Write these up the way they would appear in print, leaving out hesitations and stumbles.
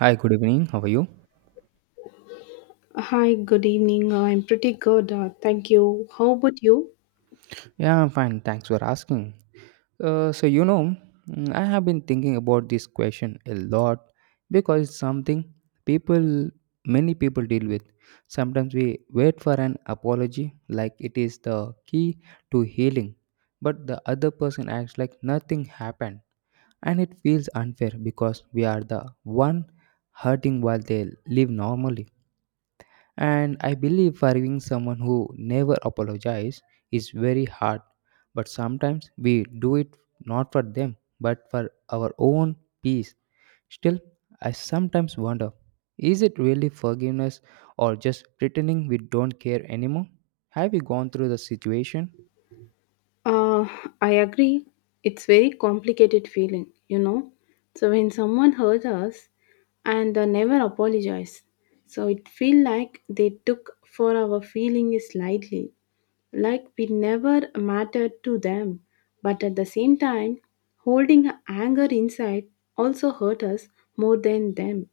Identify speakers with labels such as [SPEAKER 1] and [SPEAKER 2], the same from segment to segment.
[SPEAKER 1] Hi, good evening. How are you?
[SPEAKER 2] Hi, good evening. I'm pretty good. Thank you. How about you?
[SPEAKER 1] Yeah, I'm fine. Thanks for asking. Uh, so, you know, I have been thinking about this question a lot because it's something people, many people deal with. Sometimes we wait for an apology like it is the key to healing, but the other person acts like nothing happened. And it feels unfair because we are the one hurting while they live normally. And I believe forgiving someone who never apologizes is very hard, but sometimes we do it not for them but for our own peace. Still, I sometimes wonder, is it really forgiveness or just pretending we don't care anymore? Have you gone through the situation?
[SPEAKER 2] Uh, I agree. It's very complicated feeling, you know. So when someone hurt us and never apologize, so it feel like they took for our feeling slightly, like we never mattered to them. But at the same time, holding anger inside also hurt us more than them.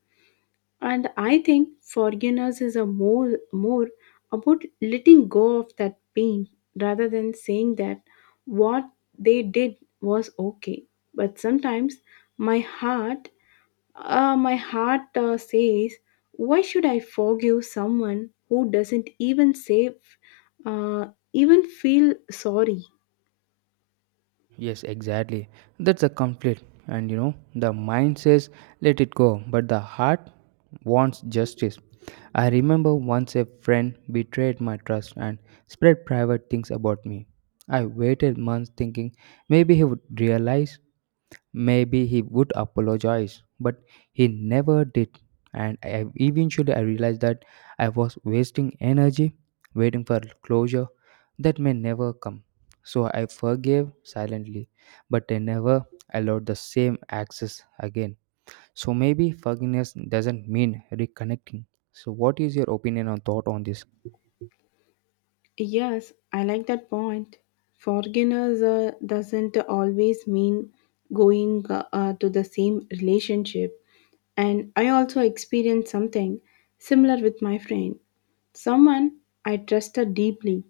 [SPEAKER 2] And I think forgiveness is a more about letting go of that pain rather than saying that what they did was okay. But sometimes my heart, my heart says, why should I forgive someone who doesn't even say, uh, even feel sorry?
[SPEAKER 1] Yes, exactly. That's a conflict. And you know, the mind says let it go, but the heart wants justice. I remember once a friend betrayed my trust and spread private things about me. I waited months thinking maybe he would realize, maybe he would apologize, but he never did. And eventually, I realized that I was wasting energy waiting for closure that may never come. So I forgave silently, but I never allowed the same access again. So maybe forgiveness doesn't mean reconnecting. So, what is your opinion or thought on this?
[SPEAKER 2] Yes, I like that point. Forgiveness doesn't always mean going to the same relationship. And I also experienced something similar with my friend. Someone I trusted deeply,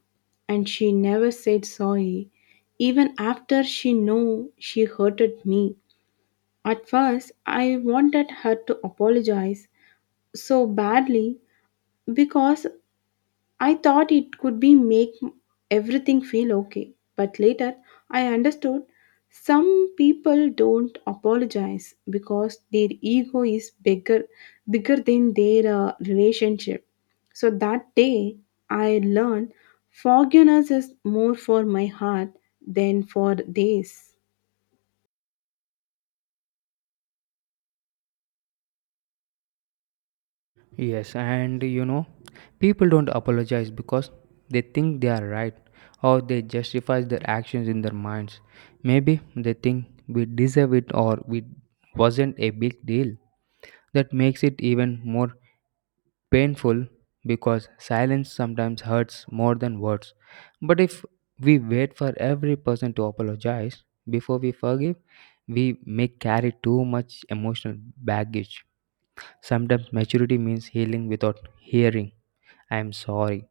[SPEAKER 2] and she never said sorry, even after she knew she hurted me. At first, I wanted her to apologize so badly because I thought it could be make everything feel okay, but later I understood some people don't apologize because their ego is bigger than their relationship. So that day I learned forgiveness is more for my heart than for theirs.
[SPEAKER 1] Yes, and you know, people don't apologize because they think they are right or they justify their actions in their minds. Maybe they think we deserve it or it wasn't a big deal. That makes it even more painful because silence sometimes hurts more than words. But if we wait for every person to apologize before we forgive, we may carry too much emotional baggage. Sometimes maturity means healing without hearing. I am sorry.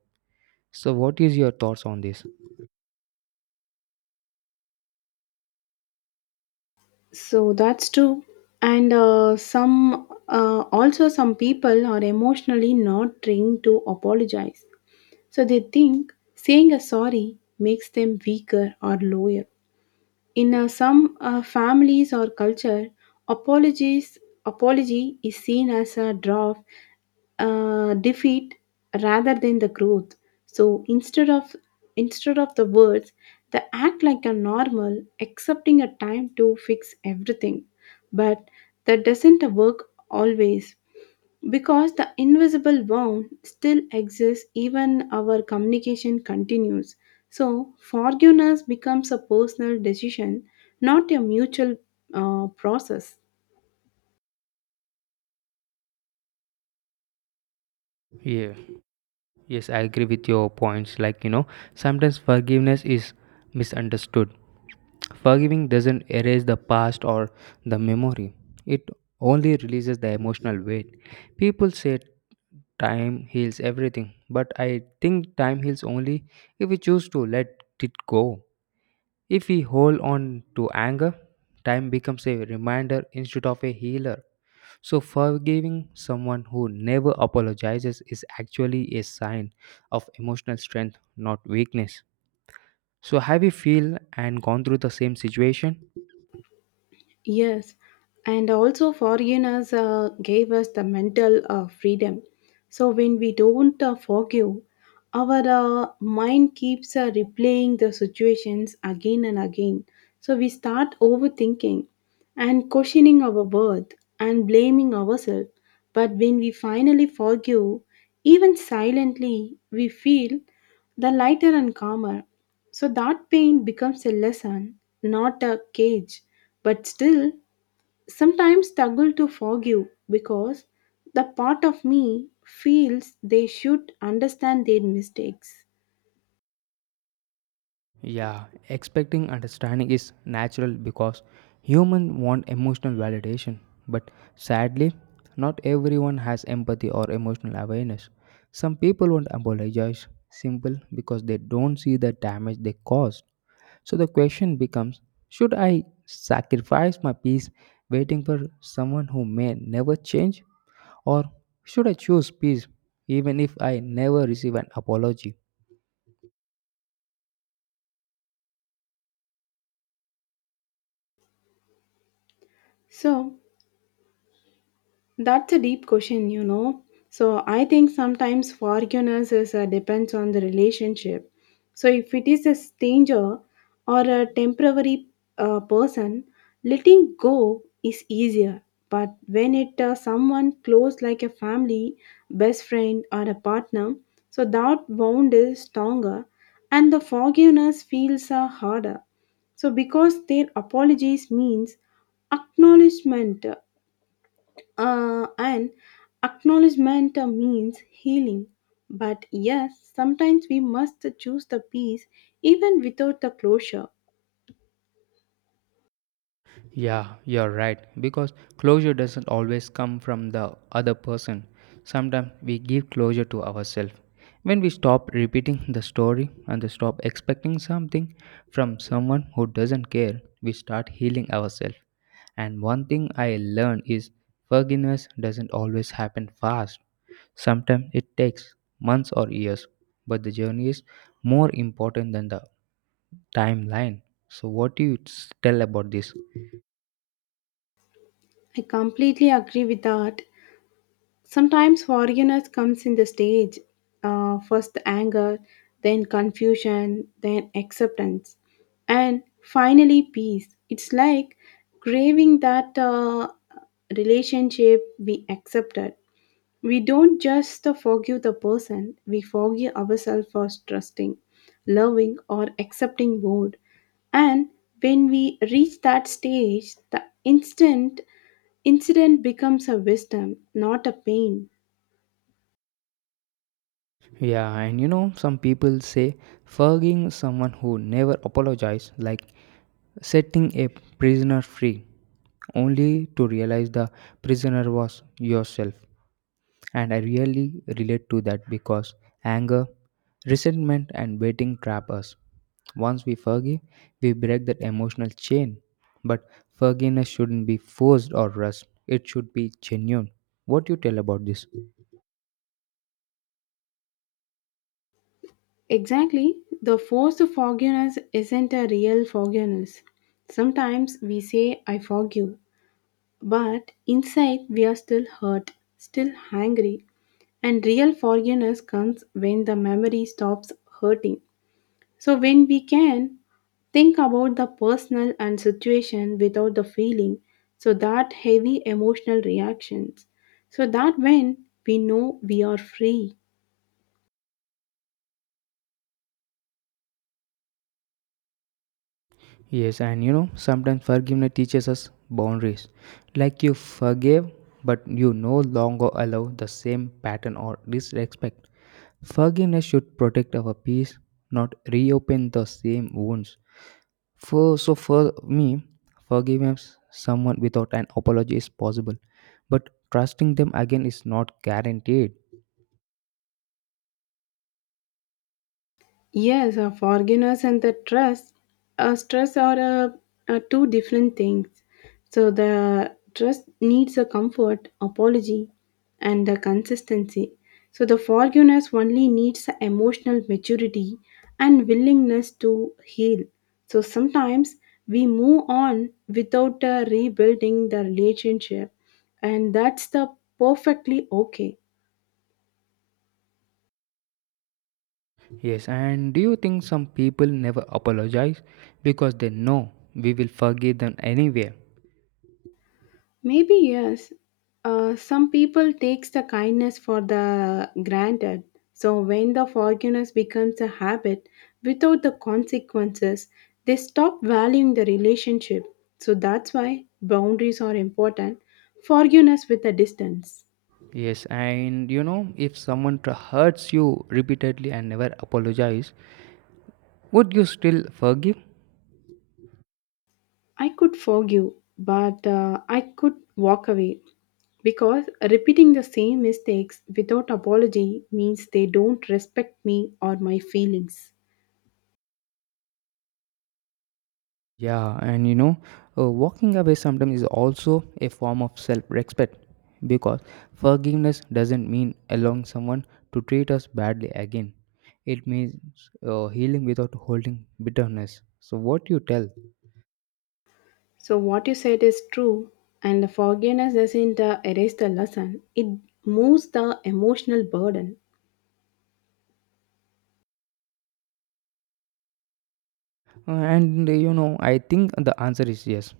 [SPEAKER 1] So, what is your thoughts on this?
[SPEAKER 2] So that's true. And some also some people are emotionally not trained to apologize. So they think saying a sorry makes them weaker or lower. In some families or culture, apologies apology is seen as a draw of defeat rather than the growth. So instead of the words, they act like a normal, accepting a time to fix everything. But that doesn't work always because the invisible wound still exists even our communication continues, so forgiveness becomes a personal decision, not a mutual process.
[SPEAKER 1] Yeah, yes, I agree with your points. Like, you know, sometimes forgiveness is misunderstood. Forgiving doesn't erase the past or the memory, it only releases the emotional weight. People say time heals everything, but I think time heals only if we choose to let it go. If we hold on to anger, time becomes a reminder instead of a healer. So, forgiving someone who never apologizes is actually a sign of emotional strength, not weakness. So, have you feel and gone through the same situation?
[SPEAKER 2] Yes, and also forgiveness gave us the mental freedom. So when we don't forgive, our mind keeps replaying the situations again and again. So we start overthinking and questioning our worth and blaming ourselves. But when we finally forgive, even silently, we feel the lighter and calmer. So that pain becomes a lesson, not a cage, but still sometimes struggle to forgive because the part of me feels they should understand their mistakes.
[SPEAKER 1] Yeah, expecting understanding is natural because humans want emotional validation, but sadly, not everyone has empathy or emotional awareness. Some people won't apologize simple because they don't see the damage they caused. So the question becomes, should I sacrifice my peace waiting for someone who may never change, or should I choose peace even if I never receive an apology?
[SPEAKER 2] So that's a deep question, you know. So I think sometimes forgiveness is, depends on the relationship. So if it is a stranger or a temporary person, letting go is easier. But when it someone close like a family, best friend or a partner, so that bond is stronger, and the forgiveness feels harder. So because their apologies means acknowledgement and acknowledgement means healing. But yes, sometimes we must choose the peace even without the closure.
[SPEAKER 1] Yeah, you're right. Because closure doesn't always come from the other person. Sometimes we give closure to ourselves. When we stop repeating the story and we stop expecting something from someone who doesn't care, we start healing ourselves. And one thing I learned is forgiveness doesn't always happen fast. Sometimes it takes months or years, but the journey is more important than the timeline. So, what do you tell about this?
[SPEAKER 2] I completely agree with that. Sometimes foreigners comes in the stage, first anger, then confusion, then acceptance, and finally peace. It's like craving that relationship we accepted. We don't just forgive the person, we forgive ourselves for trusting, loving, or accepting more. And when we reach that stage, the instant incident becomes a wisdom, not a pain.
[SPEAKER 1] Yeah, and you know, some people say forgiving someone who never apologized, like setting a prisoner free, only to realize the prisoner was yourself. And I really relate to that because anger, resentment, and waiting trap us. Once we forgive, we break that emotional chain. But forgiveness shouldn't be forced or rushed, it should be genuine. What do you tell about this?
[SPEAKER 2] Exactly, the forced forgiveness isn't a real forgiveness. Sometimes we say, I forgive, but inside we are still hurt, still angry. And real forgiveness comes when the memory stops hurting. So when we can think about the personal and situation without the feeling, so that heavy emotional reactions, so that when we know we are free.
[SPEAKER 1] Yes, and you know, sometimes forgiveness teaches us boundaries. Like you forgive, but you no longer allow the same pattern or disrespect. Forgiveness should protect our peace, not reopen the same wounds. For me, forgiving someone without an apology is possible, but trusting them again is not guaranteed.
[SPEAKER 2] Yes, a forgiveness and the trust, stress are two different things. So the trust needs a comfort, apology, and the consistency. So the forgiveness only needs a emotional maturity and willingness to heal. So sometimes we move on without rebuilding the relationship, and that's the perfectly okay.
[SPEAKER 1] Yes, and do you think some people never apologize because they know we will forgive them anyway?
[SPEAKER 2] Maybe yes. Some people takes the kindness for the granted. So when the forgiveness becomes a habit without the consequences, they stop valuing the relationship. So that's why boundaries are important. Forgiveness with a distance.
[SPEAKER 1] Yes, and you know, if someone hurts you repeatedly and never apologize, would you still forgive?
[SPEAKER 2] I could forgive, but I could walk away because repeating the same mistakes without apology means they don't respect me or my feelings.
[SPEAKER 1] Yeah, and you know, walking away sometimes is also a form of self respect because forgiveness doesn't mean allowing someone to treat us badly again. It means healing without holding bitterness. So, what you tell?
[SPEAKER 2] So, what you said is true, and the forgiveness doesn't erase the lesson, it moves the emotional burden.
[SPEAKER 1] And you know, I think the answer is yes.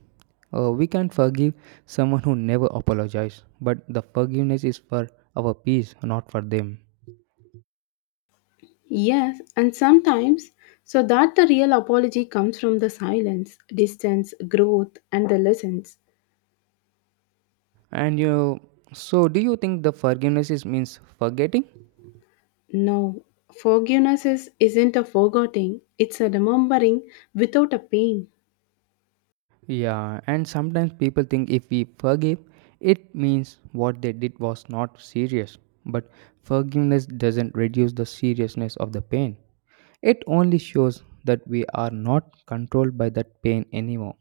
[SPEAKER 1] We can forgive someone who never apologizes, but the forgiveness is for our peace, not for them.
[SPEAKER 2] Yes, and sometimes, so that the real apology comes from the silence, distance, growth, and the lessons.
[SPEAKER 1] And you, so do you think the forgiveness is means forgetting?
[SPEAKER 2] No, forgiveness is, isn't a forgetting, it's a remembering without a pain.
[SPEAKER 1] Yeah, and sometimes people think if we forgive, it means what they did was not serious. But forgiveness doesn't reduce the seriousness of the pain. It only shows that we are not controlled by that pain anymore.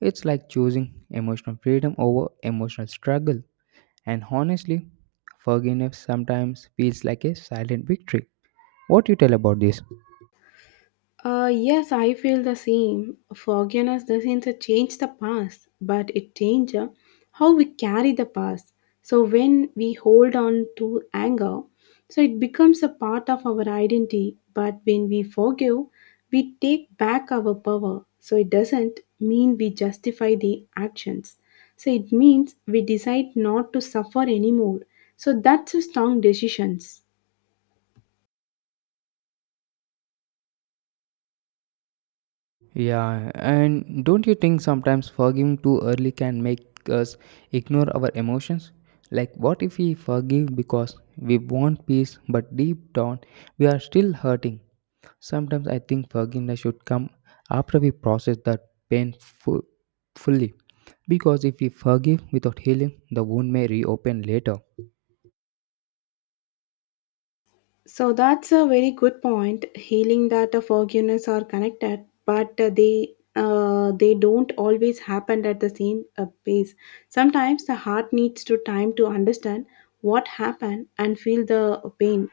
[SPEAKER 1] It's like choosing emotional freedom over emotional struggle. And honestly, forgiveness sometimes feels like a silent victory. What you tell about this?
[SPEAKER 2] Yes, I feel the same. Forgiveness doesn't change the past, but it changes how we carry the past. So when we hold on to anger, so it becomes a part of our identity. But when we forgive, we take back our power. So it doesn't mean we justify the actions. So it means we decide not to suffer anymore. So that's a strong decisions.
[SPEAKER 1] Yeah, and don't you think sometimes forgiving too early can make us ignore our emotions? Like, what if we forgive because we want peace, but deep down we are still hurting? Sometimes I think forgiveness should come after we process that pain fu- fully. Because if we forgive without healing, the wound may reopen later.
[SPEAKER 2] So that's a very good point. Healing that forgiveness are connected, but they don't always happen at the same pace. Sometimes the heart needs to time to understand what happened and feel the pain.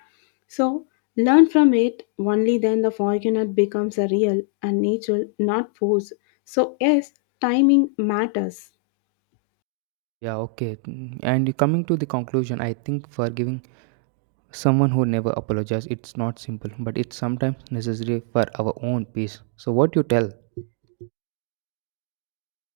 [SPEAKER 2] So learn from it. Only then the forgiveness becomes a real and natural, not forced. So yes, timing matters.
[SPEAKER 1] Yeah, okay. And coming to the conclusion, I think forgiving someone who never apologizes, it's not simple, but it's sometimes necessary for our own peace. So what you tell?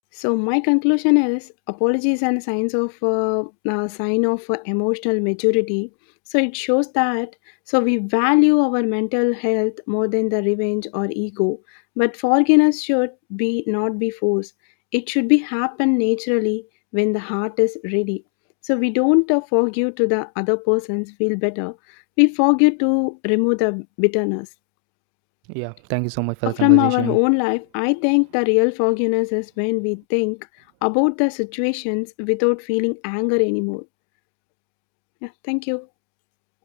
[SPEAKER 2] So my conclusion is apologies and sign of emotional maturity. So it shows that so we value our mental health more than the revenge or ego. But forgiveness should be not be forced. It should be happen naturally when the heart is ready. So we don't forgive to the other persons feel better. We forgive to remove the bitterness.
[SPEAKER 1] Yeah, thank you so much for the
[SPEAKER 2] From our
[SPEAKER 1] conversation.
[SPEAKER 2] own life, I think the real forgiveness is when we think about the situations without feeling anger anymore. Yeah, thank you.